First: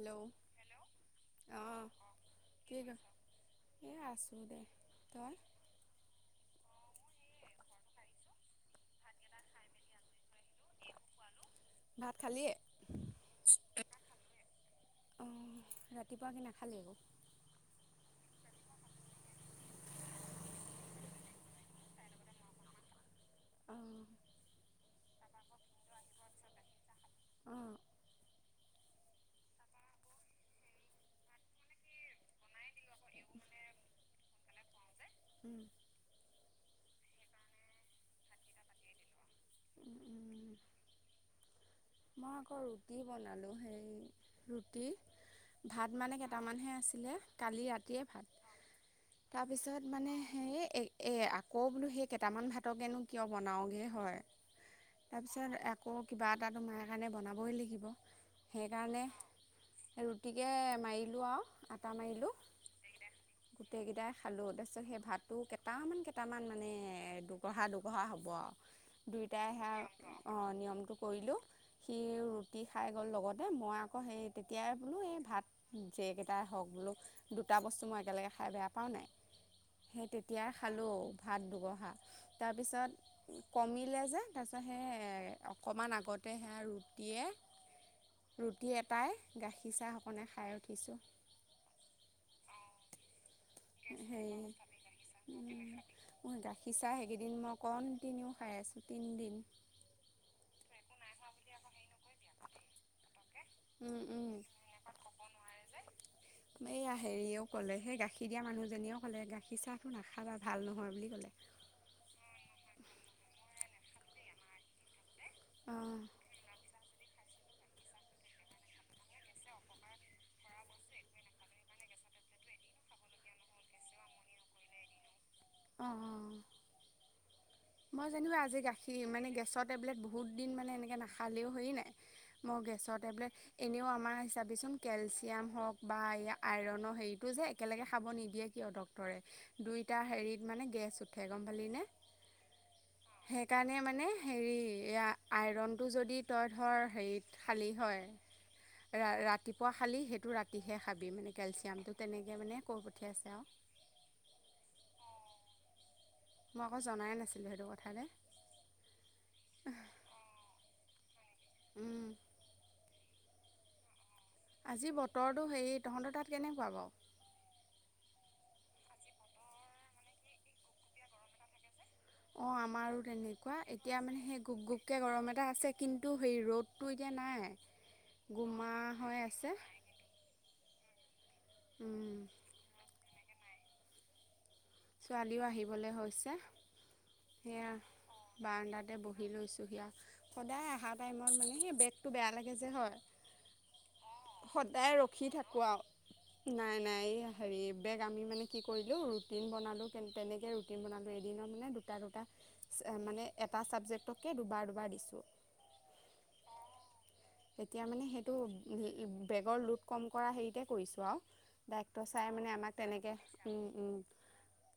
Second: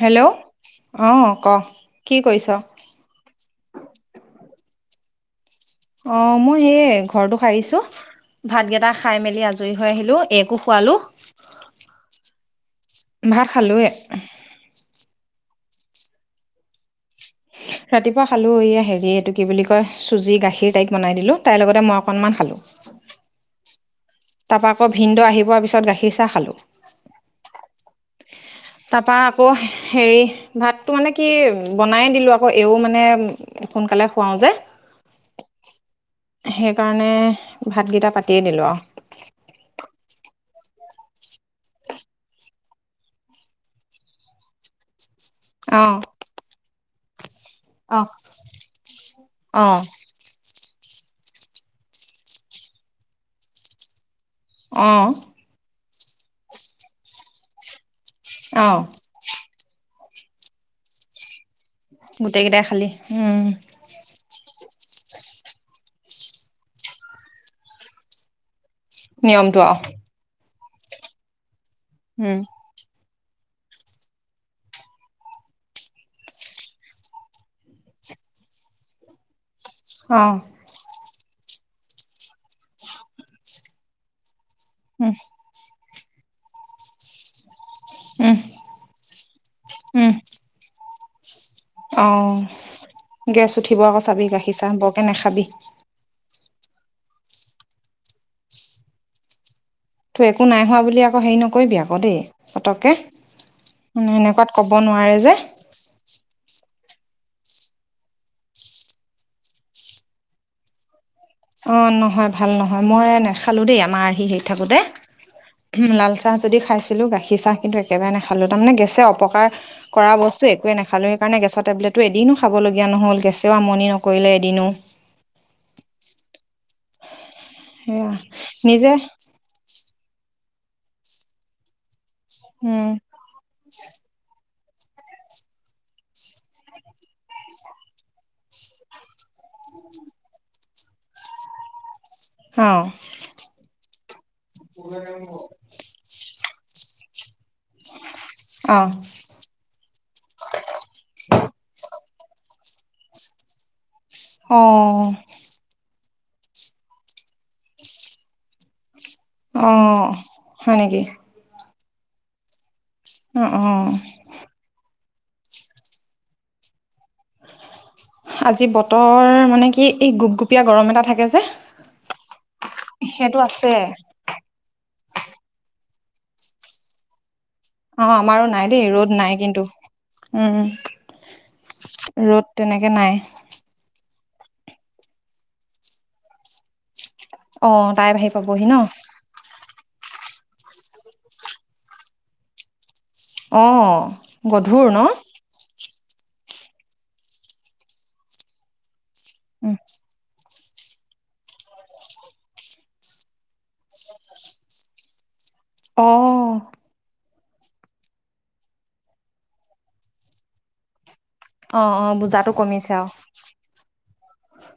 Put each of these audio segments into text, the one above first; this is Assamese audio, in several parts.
হেল্ল' অ, ক, অঁ কি কৰিছ? কি ক এ, আছো দে, তই? অ, মই সেই ঘৰৰতো সাৰিছো, ভাত কেইটা খাই মেলি আজৰি হৈ আহিলো। একো খোৱালো, ভাত খালিয়ে ভাত খালোৱে। অঁ ৰাতিপুৱা কি নাখালে? ৰাতিপুৱা খালোঁ এই হেৰি এইটো কি বুলি কয় চুজি, গাখীৰ টাইপ বনাই দিলোঁ। তাইৰ লগতে মই অকণমান খালোঁ। অঁ তাৰপৱা আকৌ ভিনন্দ আহি পোৱাৰ পিছত গাখীৰ চাহ খালো। আহ। তাৰপা আকৌ হেৰি ভাতটো মানে কি বনাইে দিলো আ এইও মানে, সোনকালে খুৱাও যে। উম কাৰণে, ভাতকেইটা পাতিয়ে দিলো আৰু। উম উম মই আকৌ ৰুটি বনালোঁ, সেই ৰুটি ভাত অঁ মানে কেইটামানহে আছিলে, কালি ৰাতিয়ে অঁ ভাত অঁ তাৰপিছত মানে হে এ, আকৌ বোলো সেই কেইটামান ভাতকেনো কিয় বনাওগে, হয়, অঁ তাৰপিছত আকৌ কিবা এটাটো মায়ে কাৰণে বনাবই লাগিব, অঁ সেইকাৰণে গতিকে মাৰিলোঁ আৰু আটা মাৰিলোঁ, গোটেই কেইটাই খালি উম গোটেইকেইটাই খালোঁ দে। তাৰপিছত সেই ভাতটো কেইটামান, কেইটামান মানে দুগঢহা, দুগহা হ'ব আৰু। দুয়োটাই নিয়মটো আৰু সেয়া নিয়মটো কৰিলোঁ। সি, উম ৰুটি খাই গ'ল লগত। দে মই আকৌ সেই তেতিয়াই বোলো এই ভাত যেইকেইটাই হওক বোলো দুটা বস্তু মই একেলগে খাই বেয়া পাওঁ নাই। [inaudible] সেই তেতিয়াই খালোঁ ভাত দুগহা, তাৰপিছত কমিলে যে তাৰপিছত উম সেই, অকণমান আগতে সেয়া ৰুটিয়ে উম ৰুটি এটাই, গাখীৰ চাহ উম সকনে খাই উঠিছোঁ। অ, গেছ উঠিব আকৌ চাবি। গাখীৰ হেৰি চা বৰকে নাখাবি। গাখীৰ চা সেইকেইদিন মই কণ্টিনিউ খাই আছোঁ তিনিদিন। তই একো নাই হোৱা বুলি আকৌ হেৰি নকৰিবি আকৌ দেই, পতককে। উম মানে উম এনেকুৱাত কব নোৱাৰে যে। এইয়া হেৰিও ক'লে, সেই গাখীৰ দিয়া মানুহজনীয়েও ক'লে গাখীৰ চাহটো নাখাবা ভাল নহয় বুলি ক'লে। অ, নহয়, ভাল নহয়, মই নাখালো দেই আমাৰ আহি, হেৰি থাকোতে। উ, অঁ লাল চাহ যদি খাইছিলো গাখ গখ চাহ কিন্তু একেবাৰে নেখালো, তাৰেছে অপকাৰ কৰা বস্তু একোবাৰে নেখালো সেইকাৰণেছৰ টেবলেটটো এদি কিনো খাবলগীয়া নহ'ল। গেছেও আমনি নকৰিলে এদিনো। অ', অ'। [unintelligible] মই সেয়া জেনিবা আজি নিজে গাখীৰ মানে, গেছৰ টেবলেট বহুত দিন মানে এনেকৈ নাখালেও, হেৰি নাই। মোৰ উম গেছৰ টেবলেট এনেও আমাৰ চাবি চোন কেলচিয়াম হওক বা এই আইৰণৰ হেৰিটো যে একেলগে খাব নিদিয়ে, কিয় ডক্টৰে। দুইটা হেৰিত মানে গেছ উঠে গম পালিনে? অ সেইকাৰণে মানে হেৰি এইয়া আইৰণটো যদি তই ধৰ হেৰি খালী হয়, অ ৰাতিপুৱা খালি সেইটো ৰাতিহে খাবি মানে কেলচিয়ামটো। তেনেকৈ মানে কৈ পঠিয়াইছে আৰু। অ', মই আকৌ জনাই নাছিলোঁ, সেইটো কথা দে। অ', হয় নেকি? উম, অ', অ'। আজি বতৰটো হেৰি তহঁতৰ তাত কেনেকুৱা বাৰু? আজি বতৰ মানে কি, এই গোপগুপীয়া গৰম এটা থাকে যে অ', আমাৰো সেইটো তেনেকুৱা আছে এতিয়া মানে সেই গুপ গুপ কে গৰম এটা আছে, কিন্তু সেই ৰ'দটো এতিয়া নাই। অ', আমাৰো নাই গোমা দেই ৰ'দ হৈ নাই, আছে কিন্তু উম, ৰ'দ তেনেকে নাই। ছোৱালীও আহিবলৈ হৈছে। এইয়া অ তাই আহি পাবহি ন বাৰণ্ডাতে বহি লৈছোঁ দিয়া। সদাই অহা টাইমত মানে, সেই বেগটো বেয়া লাগে যে হয়। অ', গধুৰ সদায় ন? ৰখি থাকোঁ নাই, নাই এইয়া হেৰি বেগ আমি মানে কি কৰিলোঁ, ৰুটিন বনালো লো, তেনেকেই ৰুটিন‌ বনালো, এদিনত মানে দুটা, দুটা মানে এটা চাবজেক্টকে দুবাৰ দুবাৰ দুবাৰ দিছোঁ। অ', তেতিয়া মানে, সেইটো বেগৰ লোড কম কৰা হেৰিতে কৰিছোঁ আৰু। অ ডাইৰেক্টৰ চাৰে বুজাটো মানে আমাক কমিছে আৰু তেনেকে উম, উম।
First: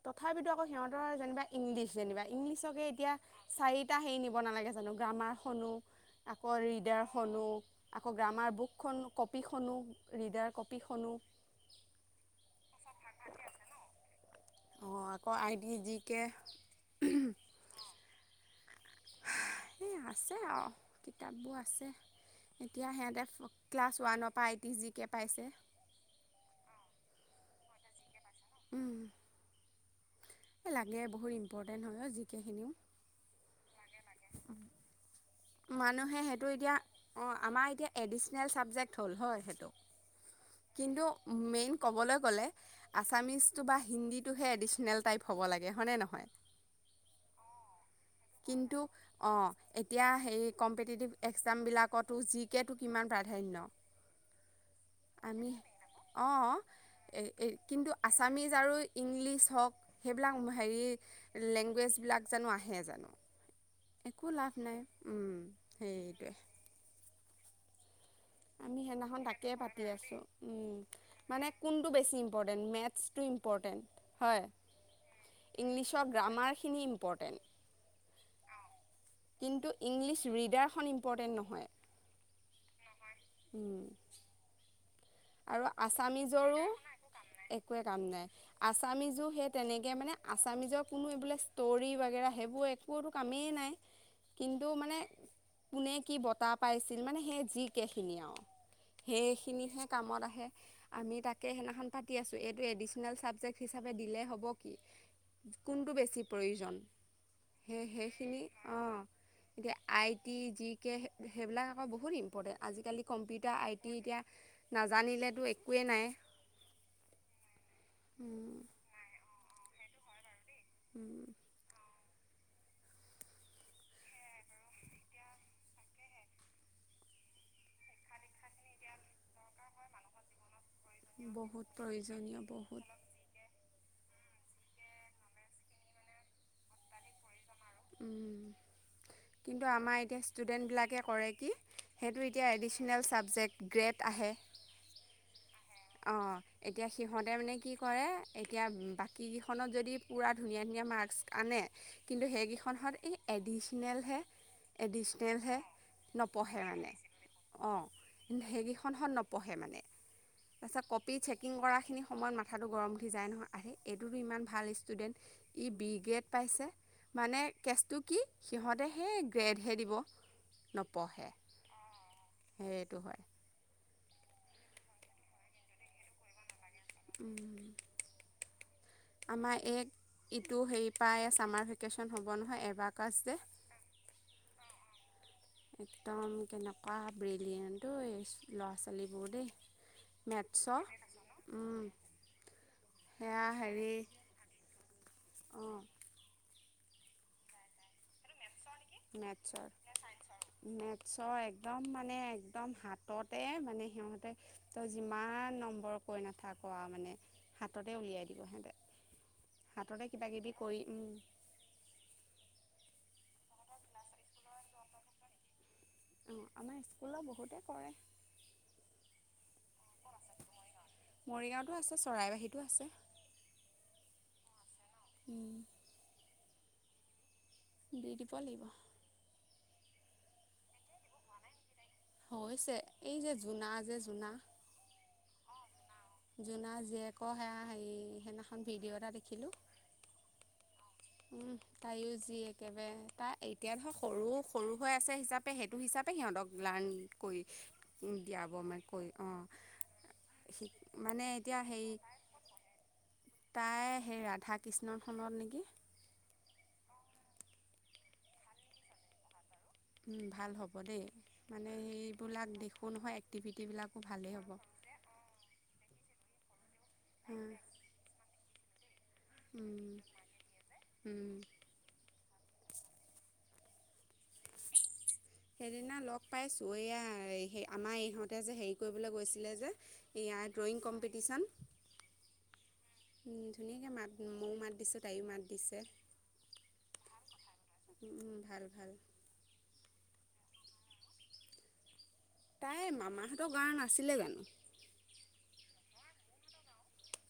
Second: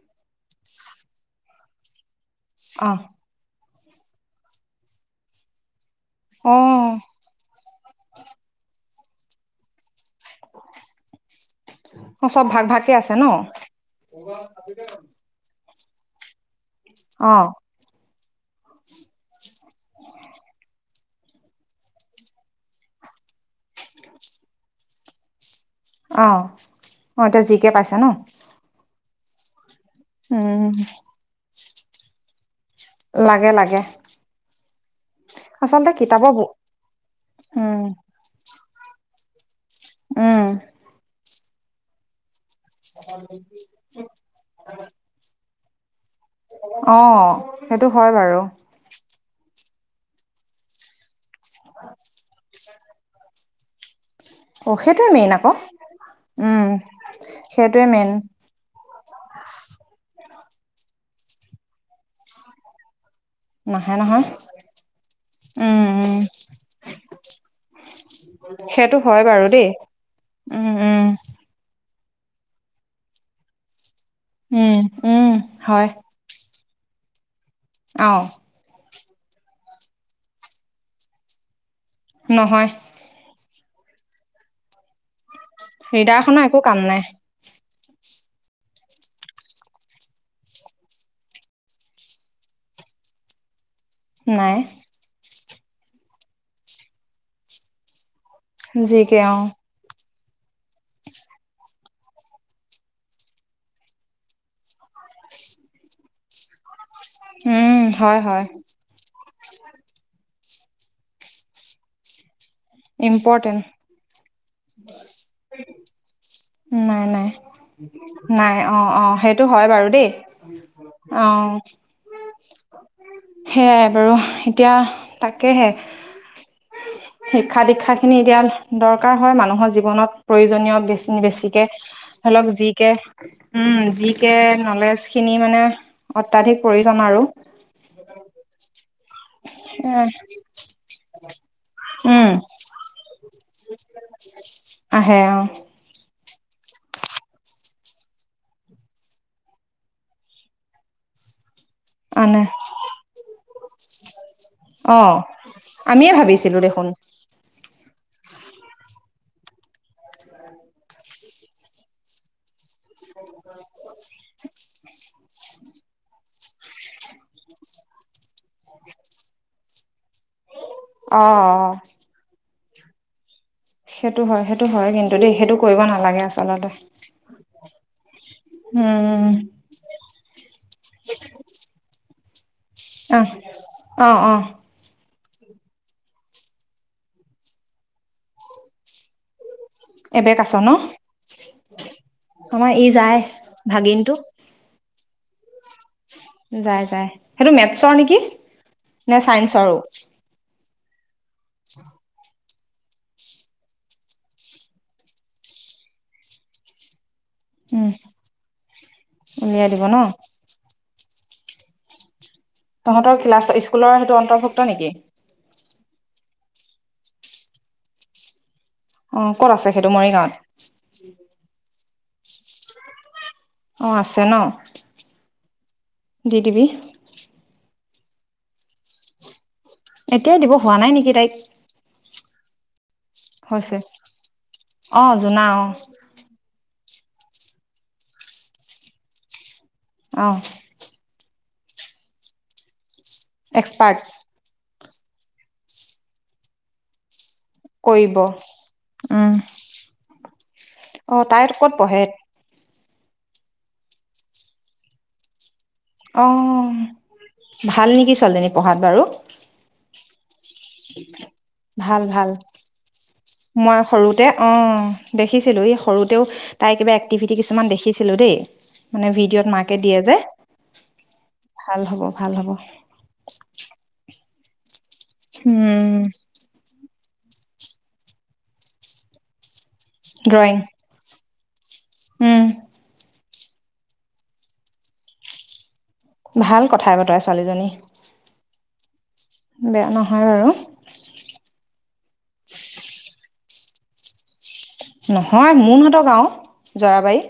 তথাপিতো, আকৌ সিহঁতৰ যেনিবা ইংলিছ যেনিবা, ইংলিছকে অ এতিয়া চাৰি টা হেৰি নিব নালাগে জানো? গ্ৰামাৰ খনো, অ আকৌ ৰিডাৰ খনো। আকৌ গ্ৰামাৰ বুকখন, কপি খনো, ৰিডাৰ কপিখনো। অ', চব ভাগ ভাগকে আছে ন? অ', আকৌ আই ডি, জি কে। অ', এই আছে আৰু কিতাপবোৰ আছে। এতিয়া সিহঁতে ক্লাছ ওৱানৰ পৰা আই টি, জি কে পাইছে। অ', অ', এতিয়া জি কে পাইছে ন? উম, উম, ইম্পৰ্টেণ্ট হয়, অ', জি কে খিনিও। লাগে লাগে। আচলতে মানুহে কিতাপৰ সেইটো এতিয়া অ', আমাৰ উম এতিয়া এডিচনেল চাবজেক্ট হ'ল হয়, সেইটো? উম, কিন্তু মেইন ক'বলৈ গ'লে, আছামিজটো বা হিন্দীটোহে এডিচনেল টাইপ হ'ব লাগে, হয়নে নহয়? অ', সেইটো হয় বাৰু। কিন্তু অঁ এতিয়া সেই কম্পিটিটিভ এক্সামবিলাকতো জি কেটো কিমান প্ৰাধান্য। অ', সেইটোৱে মেইন আকৌ। অ', উম, এ-এই সেইটোৱে কিন্তু মেইন। আছামিজ আৰু ইংলিছ হওঁক সেই বিলাক হেৰি লেংগুৱেজবিলাক জানোঁ আহে জানো? নাহে নহয়। একো লাভ নাই উম, উম সেইটোৱে আমি সেইটো হয় সেইদিনাখন বাৰু তাকে দেই। পাতি আছো। উম, মানে কোন টো বেছি ইম্পৰ্টেণ্ট? মেথছটো ইম্পৰ্টেণ্ট। হয়। উম, উম, ইংলিছৰ গ্ৰামাৰখিনি ইম্পৰ্টেণ্ট। অহ। কিন্তু ইংলিছ ৰিডাৰখন ইম্পৰ্টেণ্ট নহয়। নহয়। উম। ৰিডাৰখনৰ একো কাম নাই। একোৱে কাম নাই। আছামিজো সেই তেনেকে মানে আছামিজৰ কোনো এইবিলাক ষ্টোৰি বাগেৰা সেইবোৰ একোতো কামেই নাই। নাই। কিন্তু মানে, কোনে কি বঁটা পাইছিল মানে, সেই জি কেখিনি আৰু। জি কে অ'। সেইখিনিহে কামত আহে। আমি তাকে সেইদিনাখন পাতি আছোঁ। এইটো এডিচনেল চাবজেক্ট হিচাপে দিলেই হ'ব কি? কোনটো বেছি প্ৰয়োজন? উম, হে হে হয়, সেই হয়। অ'। এতিয়া আই টি, জি কে সেইবিলাক আকৌ বহুত ইম্ ইম্পৰ্টেণ্ট। আজিকালি কম্পিউটাৰ ইম্পৰ্টেণ্ট। আই টি এতিয়া নাজানিলেতো একোৱেই নাই। উম, নাই নাই। নাই, উম, অ' অ' সেইটো হয় বা বীৰু দেই উম। অ'। সেয়াই বাৰু এতিয়া তাকেহে। শিক্ষা দীক্ষাখিনি এতিয়া দৰকাৰ হয় মানুহৰ জীৱনত প্ৰয়োজনীয় বেছি বেছিকে বহুত প্ৰয়োজনীয় অলপ জি বহুত কে উম জি কে নলেজখিনি মানে অত্যাধিক প্ৰয়োজন আৰু। কিন্তু এ আমাৰ এতিয়া ষ্টুডেন্টবিলাকে কৰে কি সেইটো উম এতিয়া ট্ৰেডিচনেল ছাবজেক্ট গ্ৰেট আহে। আহে অ অ', এতিয়া সিহঁতে মানে কি কৰে এতিয়া বাকী কেইখনত যদি পুৰা ধুনীয়া ধুনীয়া মাৰ্ক্স আনে কিন্তু আনে সেইকেইখনহঁত এই এডিচনেলহে। অ', আমিয়ে ভাবিছিলো দেখোন। অ', সেইকেইখনহঁত ন পঢ়ে মানে। তাৰপাছত কপি চেকিং কৰাখিনি সময়ত ম মাথাটো গৰম উঠি যায় নহয়। আইহ এইটোতো ইমান ভাল ষ্টুডেণ্ট ই বি গ্ৰেড পাইছে মানে কেচটো কি সিহঁতে সেই গ্ৰেডহে দিব। নপঢ়ে অ'। সেইটো হয়। সেইটো হয় সেইটো হয় কিন্তু দেই সেইটো কৰিব নালাগে আচলতে। উম। উম আমাৰ এই ইটো হেৰি পৰা চামাৰ ভেকেশ্যন হ'ব নহয় এবাকাছ আহ যে অহ অ'। একদম কেনেকুৱা ব্ৰেলিয়েনত এই ল'ৰা ছোৱালীবোৰ দেই। এবেকাচ ন। মেথছৰ উম, আমাৰ ই যায় ভাগিনটো। উম। যায় যায়। সেইটো মেথছৰ নেকি নে চাইন্সৰো। চ' একদম মানে একদম হাততে মানে সিহঁতে তই যিমান নম্বৰ কৈ নাথাক মানে উম হাততে উলিয়াই দিব সিহঁতে। উলিয়াই দিব ন হাততে কিবা কিবি কৰি উম তহঁতৰ ক্লাছ স্কুলৰ সেইটো অন্তৰ্ভুক্ত নেকি? অ', আমাৰ স্কুলৰ বহুতেই কৰে। অ', ক'ত আছে সেইটো মৰিগাঁৱত? মৰিগাঁওতো আছে চৰাইবাহীতো আছে। অ', আছে ন। উম, দিদিবি। দি দিব লাগিব। এতিয়াই দিব হোৱা নাই নেকি তাইক। হৈছে এই যে জোনা যে জোনা জুনা অ'। জুনা জীয়েকৰ সেয়া হেৰি সেইদিনাখন ভিডিঅ' এটা দেখিলো। অ। উম, তাইও যি একেবাৰে তাই এতিয়া নহয় এক্সপাৰ্ট সৰু-সৰু হৈ আছে হিচাপে সেইটো হিচাপে সিহঁতক লাৰ্ণ কৰি কৰিব দিয়াব [unintelligible] কৈ অ'। অঁ মানে তাই এতিয়া ক'ত হেই পঢ়ে তাই সেই ৰাধা-কৃষ্ণ খনত নেকি? অ, ভাল নেকি ছোৱালীজনী পঢ়াত বাৰু? ভাল হ'ব দেই মানে ভাল ভাল সেইবিলাক দেখোঁ নহয় এক্টিভিটিবিলাকো ভালেই হ'ব। দেখিছিলো এই সৰুতেও তাইৰ কিবা এক্টিভিটি কিছুমান দেখিছিলো দেই। মানে ভিডিঅ'ত মাকে দিয়ে যে ভাল হ'ব ভাল হব। উম, সেইদিনা লগ পাইছো ঐয়াই সেই আমাৰ ইহঁতে যে হেৰি কৰিবলৈ গৈছিলে যে ইয়া ড্ৰয়িং কম্পিটিশন। উম। ধুনীয়াকে মাত ময়ো মাত দিছোঁ তাইও মাত দিছে। ভাল কথাই-বতৰাই ছোৱালীজনী। উম, ভাল ভাল [inaudible] বেয়া নহয় বাৰু। তাই মামাহঁতৰ গাঁৱৰ নাছিলে জানো? নহয় মোনহঁতৰ গাঁওৰ জৰাবাৰী।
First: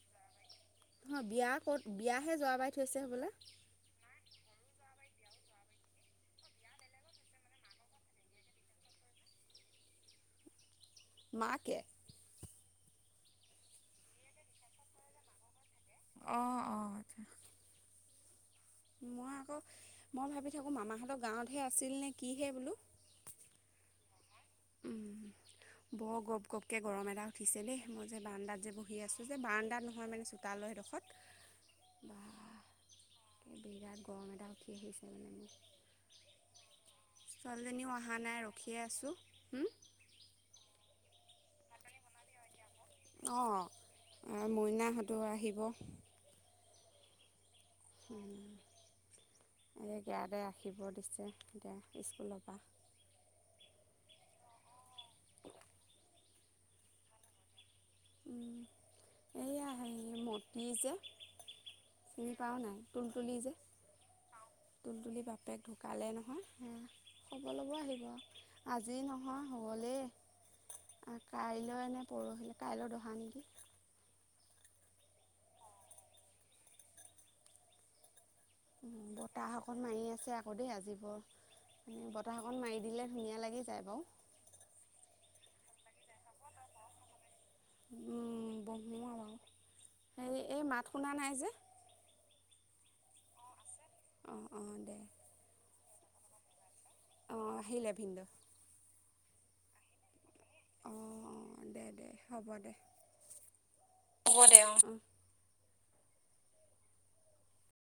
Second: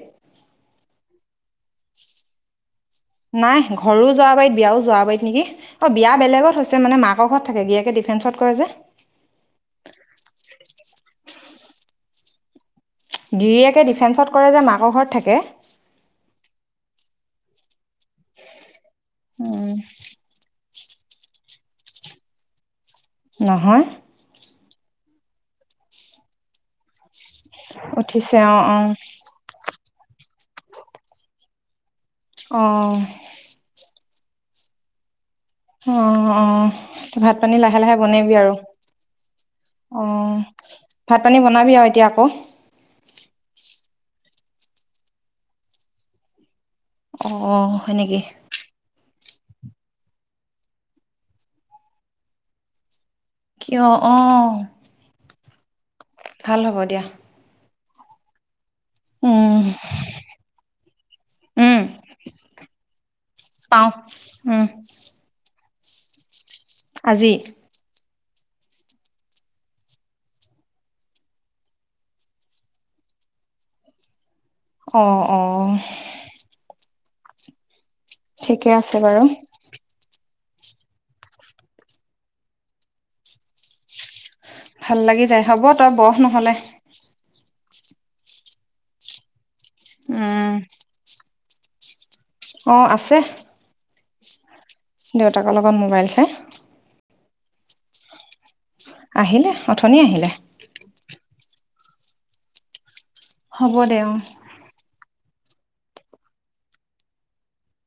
অ, বিয়া ক'ত? বিয়াহে যোৱা বাৰী। নাই ঘৰো জৰাবাৰী বিয়াও জৰা যোৱা বাৰীত নেকি? অ, বিয়া বেলেগত হৈছে মানে মাকৰ ঘৰত থাকে [unintelligible] ডিফেন্সত কৰে যে। মাকে? গিৰিয়েকে ডিফেন্সত কৰে যে মাকৰ ঘৰত থাকে। অ', অ। মই আকৌ মই ভাবি থাকোঁ মামাহঁতৰ গাঁৱতহে আছিল নে কিহে বোলো। নহয়। উম, বৰ গপ-গপকে গৰম এটা উঠিছে দেই মই যে উঠিছে অঁ বাৰান্দাত যে অঁ বহি আছোঁ যে বাৰান্দাত নহয় মানে চোতাল এডোখৰত। অ। বিৰাট গৰম এটা উঠি আহিছে মানে মোৰ অ, অ, ত' ভাত-পানী লাহে ছোৱালীজনীও লাহে অহা বনাবি নাই আৰু। ৰখিয়ে আছোঁ হুম, অ, ভাত-পানী বনাবি আৰু এতিয়া আকৌ। অ, মইনাহঁতো আহিব। অ, হয় নেকি? এই [unintelligible] ৰাখিব দিছে এতিয়া স্কুলৰ পৰা অ, অ। ভাল হ'ব দিয়া। উম এইয়া হে মটি যে উম চিনি পাৱ' নাই তুলতুলি যে পাওঁ উম তুলতুলিৰ বাপেক ঢুকালে নহয়। সেয়া আজি? খবৰ ল'ব আহিব আজি নহয় হ। [unintelligible] কাইলৈ এনে পৰহিলৈ কাইলৈ দহা নেকি। অ অ ঠিকে আছে উ বাৰু বতাহসকন মাৰি আছে আকৌ দেই আজিবৰ মানে বতাহ অকণ মাৰি দিলে ধুনীয়া লাগি যায় বাৰু ভাল লাগি যায় হ'ব তই বহ নহলে ব্হ [unintelligible] আৰু আৰু হে উম এই মাত শুনা নাই যে অ আছে অ অ [unintelligible] দেউতাকৰ লগত মোবাইল চাই অ আহিলে ভিন্দ [unintelligible] আহিলে অথনি আহিলে অ দে দে হ'ব দে হ'ব দে অ